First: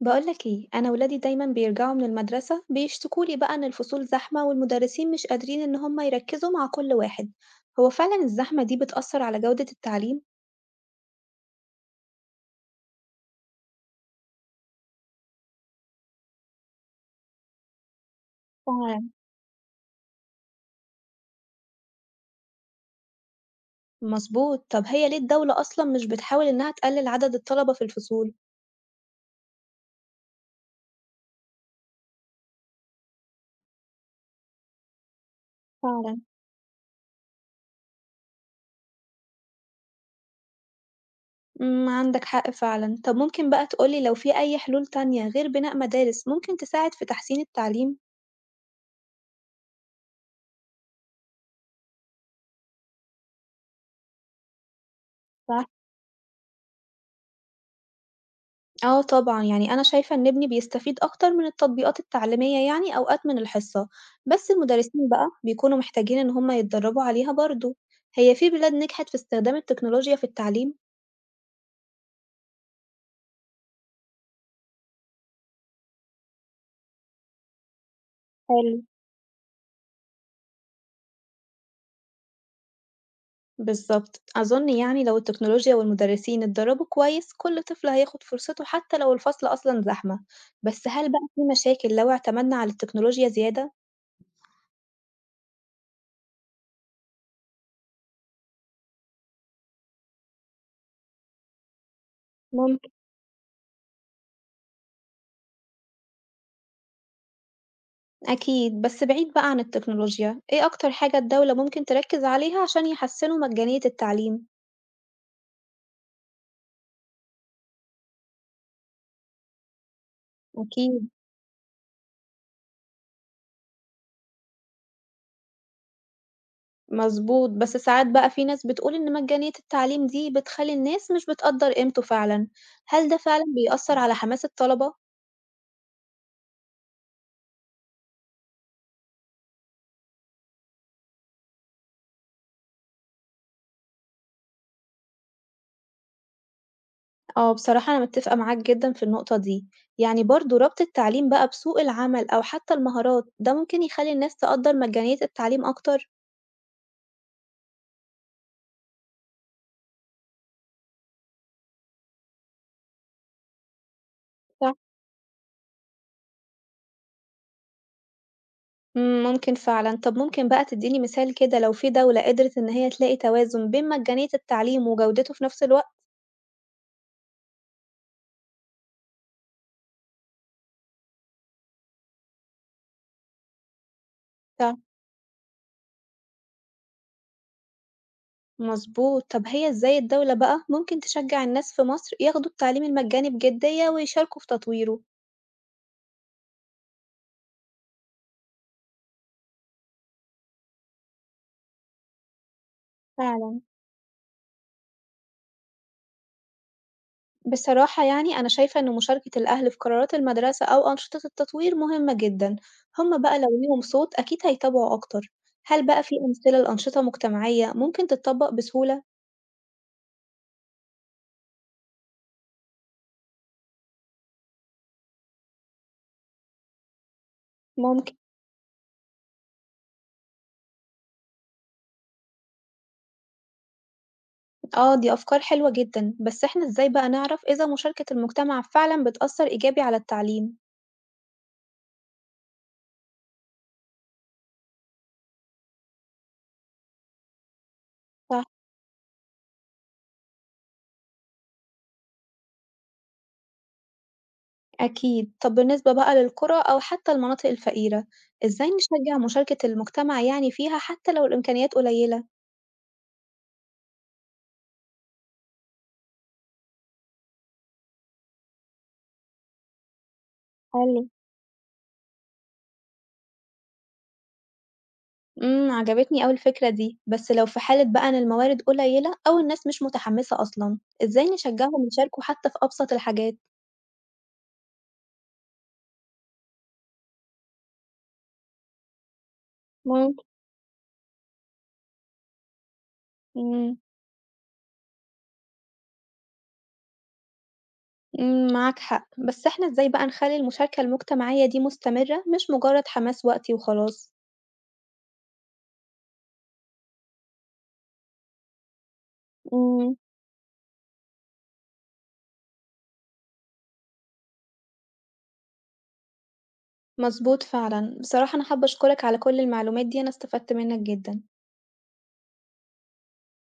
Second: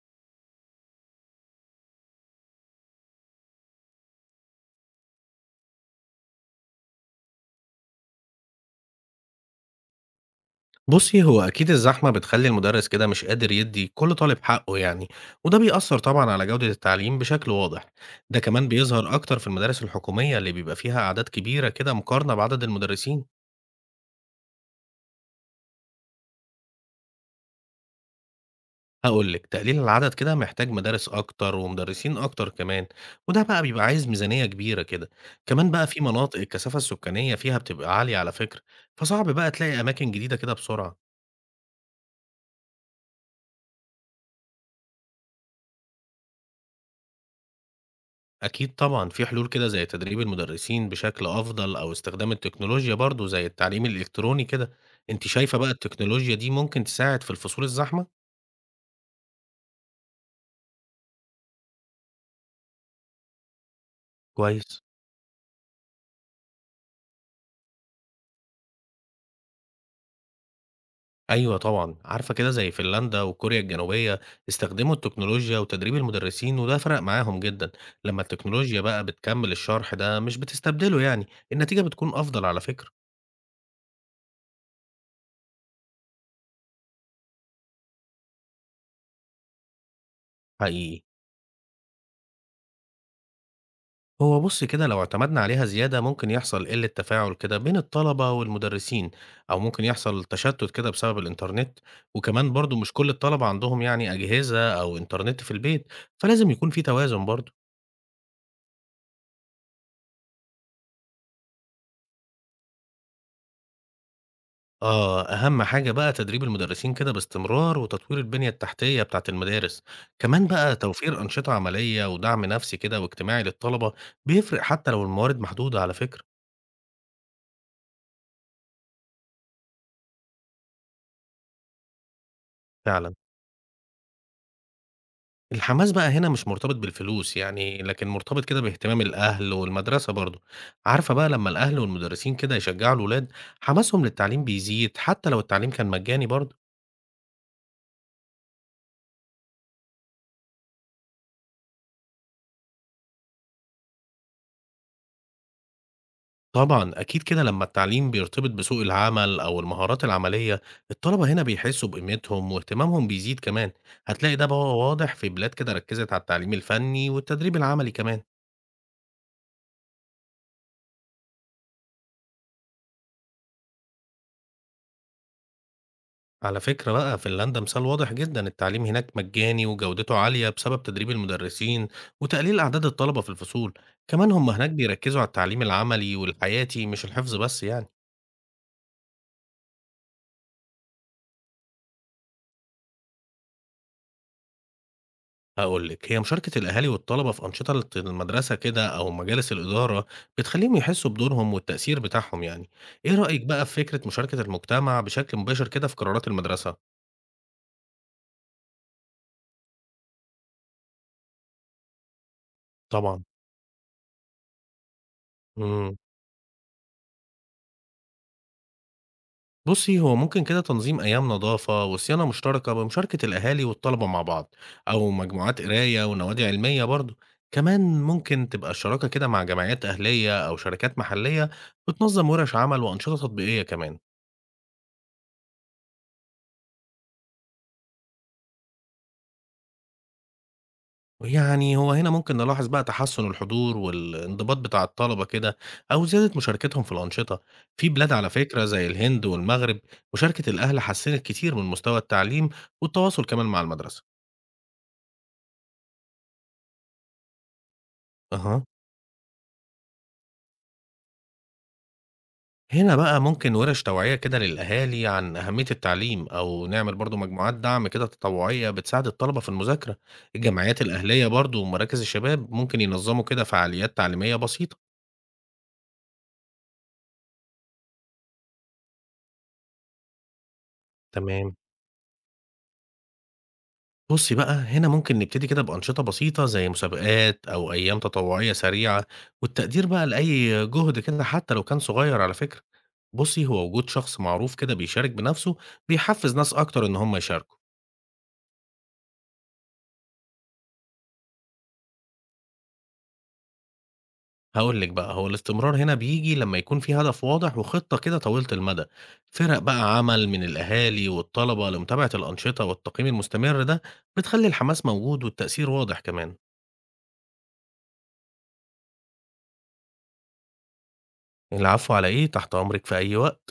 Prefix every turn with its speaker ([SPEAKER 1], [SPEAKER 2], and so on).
[SPEAKER 1] بقولك ايه، انا ولادي دايما بيرجعوا من المدرسة بيشتكولي بقى ان الفصول زحمة والمدرسين مش قادرين ان هم يركزوا مع كل واحد. هو فعلا الزحمة دي بتأثر على جودة التعليم.
[SPEAKER 2] بُصّي، هو أكيد الزحمة بتخلّي المدرس كده مش قادر يدّي كل طالب حقّه يعني، وده بيأثّر طبعًا على جودة التعليم بشكل واضح، ده كمان
[SPEAKER 1] فعلا
[SPEAKER 2] بيظهر أكتر في المدارس الحكومية اللي بيبقى فيها أعداد كبيرة كده مقارنة بعدد المدرسين،
[SPEAKER 1] مظبوط، طب هي ليه الدولة اصلا مش بتحاول انها تقلل عدد الطلبة في الفصول؟
[SPEAKER 2] هاقول لِك تقليل العدد كده محتاج مدارس أكتر ومدرسين أكتر كمان، وده بقى عايز ميزانية كبيرة كده، كمان بقى في
[SPEAKER 1] فعلا،
[SPEAKER 2] مناطق الكثافة السكانية فيها بتبقى عالية على فكرة، فصعب بقى تلاقي أماكن جديدة كده بسرعة.
[SPEAKER 1] عندك حق فعلا. طب ممكن بقى تقولي لو في اي حلول تانية غير بناء مدارس ممكن تساعد في تحسين التعليم؟
[SPEAKER 2] أكيد طبعًا، في حلول كده زي تدريب المدرسين بشكل أفضل أو استخدام التكنولوجيا برضه زي التعليم الإلكتروني كده، أنتِ شايفة بقى التكنولوجيا دي ممكن تساعد في الفصول الزحمة؟
[SPEAKER 1] آه طبعًا، يعني أنا شايفة إن ابني بيستفيد أكتر من التطبيقات التعليمية يعني أوقات من الحصة، بس
[SPEAKER 2] كويس.
[SPEAKER 1] المدرسين بقى بيكونوا محتاجين إن هم يتدربوا عليها برضه. هي في بلاد نجحت في استخدام التكنولوجيا في التعليم؟
[SPEAKER 2] أيوه طبعًا، عارفة كده زي فنلندا وكوريا الجنوبية استخدموا التكنولوجيا وتدريب المدرسين وده فرق معاهم جدًا، لما
[SPEAKER 1] حلو،
[SPEAKER 2] التكنولوجيا بقى بتكمل الشرح ده مش بتستبدله يعني، النتيجة بتكون أفضل على فكرة،
[SPEAKER 1] بالضبط، أظن يعني لو التكنولوجيا والمدرسين اتدربوا كويس كل طفل هياخد فرصته حتى لو الفصل أصلًا زحمة. بس
[SPEAKER 2] حقيقي.
[SPEAKER 1] هل بقى في مشاكل لو اعتمدنا على التكنولوجيا زيادة؟
[SPEAKER 2] هو بُص كده لو اعتمدنا عليها زيادة ممكن يحصل قِلّة تفاعل كده بين الطلبة والمدرسين، أو ممكن يحصل تشتُّت كده بسبب الإنترنت، وكمان برضه
[SPEAKER 1] ممكن،
[SPEAKER 2] مش كل الطلبة عندهم يعني أجهزة أو إنترنت في البيت، فلازم يكون في توازن برضه.
[SPEAKER 1] أكيد. بس بعيد بقى عن التكنولوجيا، إيه أكتر حاجة الدولة ممكن تركز عليها عشان يحسنوا مجانية التعليم؟
[SPEAKER 2] آه، أهم حاجة بقى تدريب المدرسين كده باستمرار وتطوير البنية التحتية بتاعة المدارس، كمان بقى
[SPEAKER 1] أكيد،
[SPEAKER 2] توفير أنشطة عملية ودعم نفسي كده واجتماعي للطلبة بيفرق حتى لو الموارد محدودة على فكرة،
[SPEAKER 1] مضبوط. بس ساعات بقى في ناس بتقول إن مجانية التعليم دي بتخلّي الناس مش بتقدّر قيمته فعلًا، هل
[SPEAKER 2] فعلًا.
[SPEAKER 1] ده فعلًا بيأثّر على حماس الطلبة؟
[SPEAKER 2] الحماس بقى هنا مش مرتبط بالفلوس يعني، لكن مرتبط كده باهتمام الأهل والمدرسة برضه، عارفة بقى لمّا الأهل والمدرسين كده يشجعوا الولاد، حماسهم للتعليم بيزيد حتى لو التعليم كان مجاني برضه.
[SPEAKER 1] آه، بصراحة أنا متّفقة معاك جدًا في النقطة دي، يعني برضه ربط التعليم بقى بسوق العمل أو حتى المهارات، ده ممكن يخلّي الناس تقدّر مجانية التعليم أكتر؟
[SPEAKER 2] طبعًا أكيد كده لمّا التعليم بيرتبط بسوق العمل أو المهارات العملية، الطلبة هنا بيحسوا بقيمتهم واهتمامهم بيزيد كمان، هتلاقي ده
[SPEAKER 1] صح،
[SPEAKER 2] بقى واضح في بلاد كده ركّزت على التعليم الفني والتدريب العملي كمان.
[SPEAKER 1] ممكن فعلًا. طَب ممكن بقى تدّيني مثال كده لو في دولة قدرت إن هي تلاقي توازن بين مجانية التعليم وجودته في نفْس الوقت؟
[SPEAKER 2] على فكرة بقى فنلندا مثال واضح جدا، التعليم هناك مجاني وجودته عالية بسبب تدريب المدرسين وتقليل أعداد الطلبة في الفصول، كمان هم هناك بيركزوا على التعليم العملي والحياتي مش الحفظ بس يعني.
[SPEAKER 1] مظبوط، طب هي إزاي الدولة بقى ممكن تشجع الناس في مصر ياخدوا التعليم المجاني بجدية ويشاركوا في تطويره؟
[SPEAKER 2] هقولك هي مشاركة الأهالي والطلبة في أنشطة المدرسة كده أو مجالس الإدارة بتخليهم يحسوا بدورهم والتأثير بتاعهم يعني، إيه رأيك
[SPEAKER 1] فعلا،
[SPEAKER 2] بقى في فكرة مشاركة المجتمع بشكل مباشر كده في قرارات المدرسة؟
[SPEAKER 1] بصراحة يعني أنا شايفة إن مشاركة الأهل في قرارات المدرسة أو أنشطة التطوير مهمة جدا، هما
[SPEAKER 2] طبعا.
[SPEAKER 1] بقى لو ليهم صوت أكيد هيتابعوا أكتر. هل
[SPEAKER 2] مم.
[SPEAKER 1] بقى في أمثلة لأنشطة مجتمعية ممكن تتطبق بسهولة؟
[SPEAKER 2] بُصّي، هو ممكن كده تنظيم أيام نضافة وصيانة مشتركة بمشاركة الأهالي والطلبة مع بعض، أو مجموعات قراية ونوادي علمية برضه، كمان
[SPEAKER 1] ممكن،
[SPEAKER 2] ممكن تبقى الشراكة كده مع جمعيات أهلية أو شركات محلية بتنظم ورش عمل وأنشطة تطبيقية كمان،
[SPEAKER 1] آه دي أفكار حلوة جدا. بس إحنا إزاي بقى نعرف إذا مشاركة المجتمع فعلا بتأثر إيجابي على التعليم؟
[SPEAKER 2] يعني هو هنا ممكن نلاحظ بقى تحسن الحضور والانضباط بتاع الطلبة كده، أو زيادة مشاركتهم في الأنشطة، في بلاد على
[SPEAKER 1] صح،
[SPEAKER 2] فكرة زي الهند والمغرب مشاركة الأهل حسنت كتير من مستوى التعليم والتواصل كمان مع المدرسة.
[SPEAKER 1] أكيد. طب بالنسبة بقى للقرى أو حتى المناطق الفقيرة،
[SPEAKER 2] أها.
[SPEAKER 1] إزاي نشجع مشاركة المجتمع يعني فيها حتى لو الإمكانيات قليلة؟
[SPEAKER 2] هنا بقى ممكن ورش توعية كده للأهالي عن أهمية التعليم أو نعمل برضو مجموعات دعم كده تطوعية بتساعد الطلبة في المذاكرة، الجمعيات
[SPEAKER 1] حلو.
[SPEAKER 2] الأهلية برضو ومراكز الشباب ممكن ينظموا كده فعاليات تعليمية بسيطة.
[SPEAKER 1] عجبتني أوي الفكرة دي، بس لو في حالة بقى إن الموارد قليلة أو الناس مش متحمسة أصلا، إزاي
[SPEAKER 2] تمام.
[SPEAKER 1] نشجعهم يشاركوا حتى في أبسط الحاجات؟
[SPEAKER 2] بصي بقى هنا ممكن نبتدي كده بأنشطة بسيطة زي مسابقات أو أيام تطوعية سريعة، والتقدير بقى
[SPEAKER 1] ممكن.
[SPEAKER 2] لأي جهد كده حتى لو كان صغير على فكرة. بصي هو
[SPEAKER 1] مم.
[SPEAKER 2] وجود شخص معروف كده بيشارك بنفسه بيحفز ناس أكتر إن هم يشاركوا.
[SPEAKER 1] معاك حق، بس إحنا إزاي بقى نخلي المشاركة المجتمعية دي مستمرة مش مجرد حماس وقتي وخلاص؟
[SPEAKER 2] هاقول لِك بقى، هو الاستمرار هنا بييجي لمّا يكون في هدف واضح وخطة كده طويلة المدى، فرق
[SPEAKER 1] مم.
[SPEAKER 2] بقى عمل من الأهالي والطلبة لمتابعة الأنشطة والتقييم المستمر ده بتخلّي الحماس موجود والتأثير واضح كمان.
[SPEAKER 1] مظبوط فعلا، بصراحة أنا حابة أشكرك على كل المعلومات دي، أنا استفدت منك جدا.
[SPEAKER 2] العفو على إيه، تحت أمرِك في أي وقت.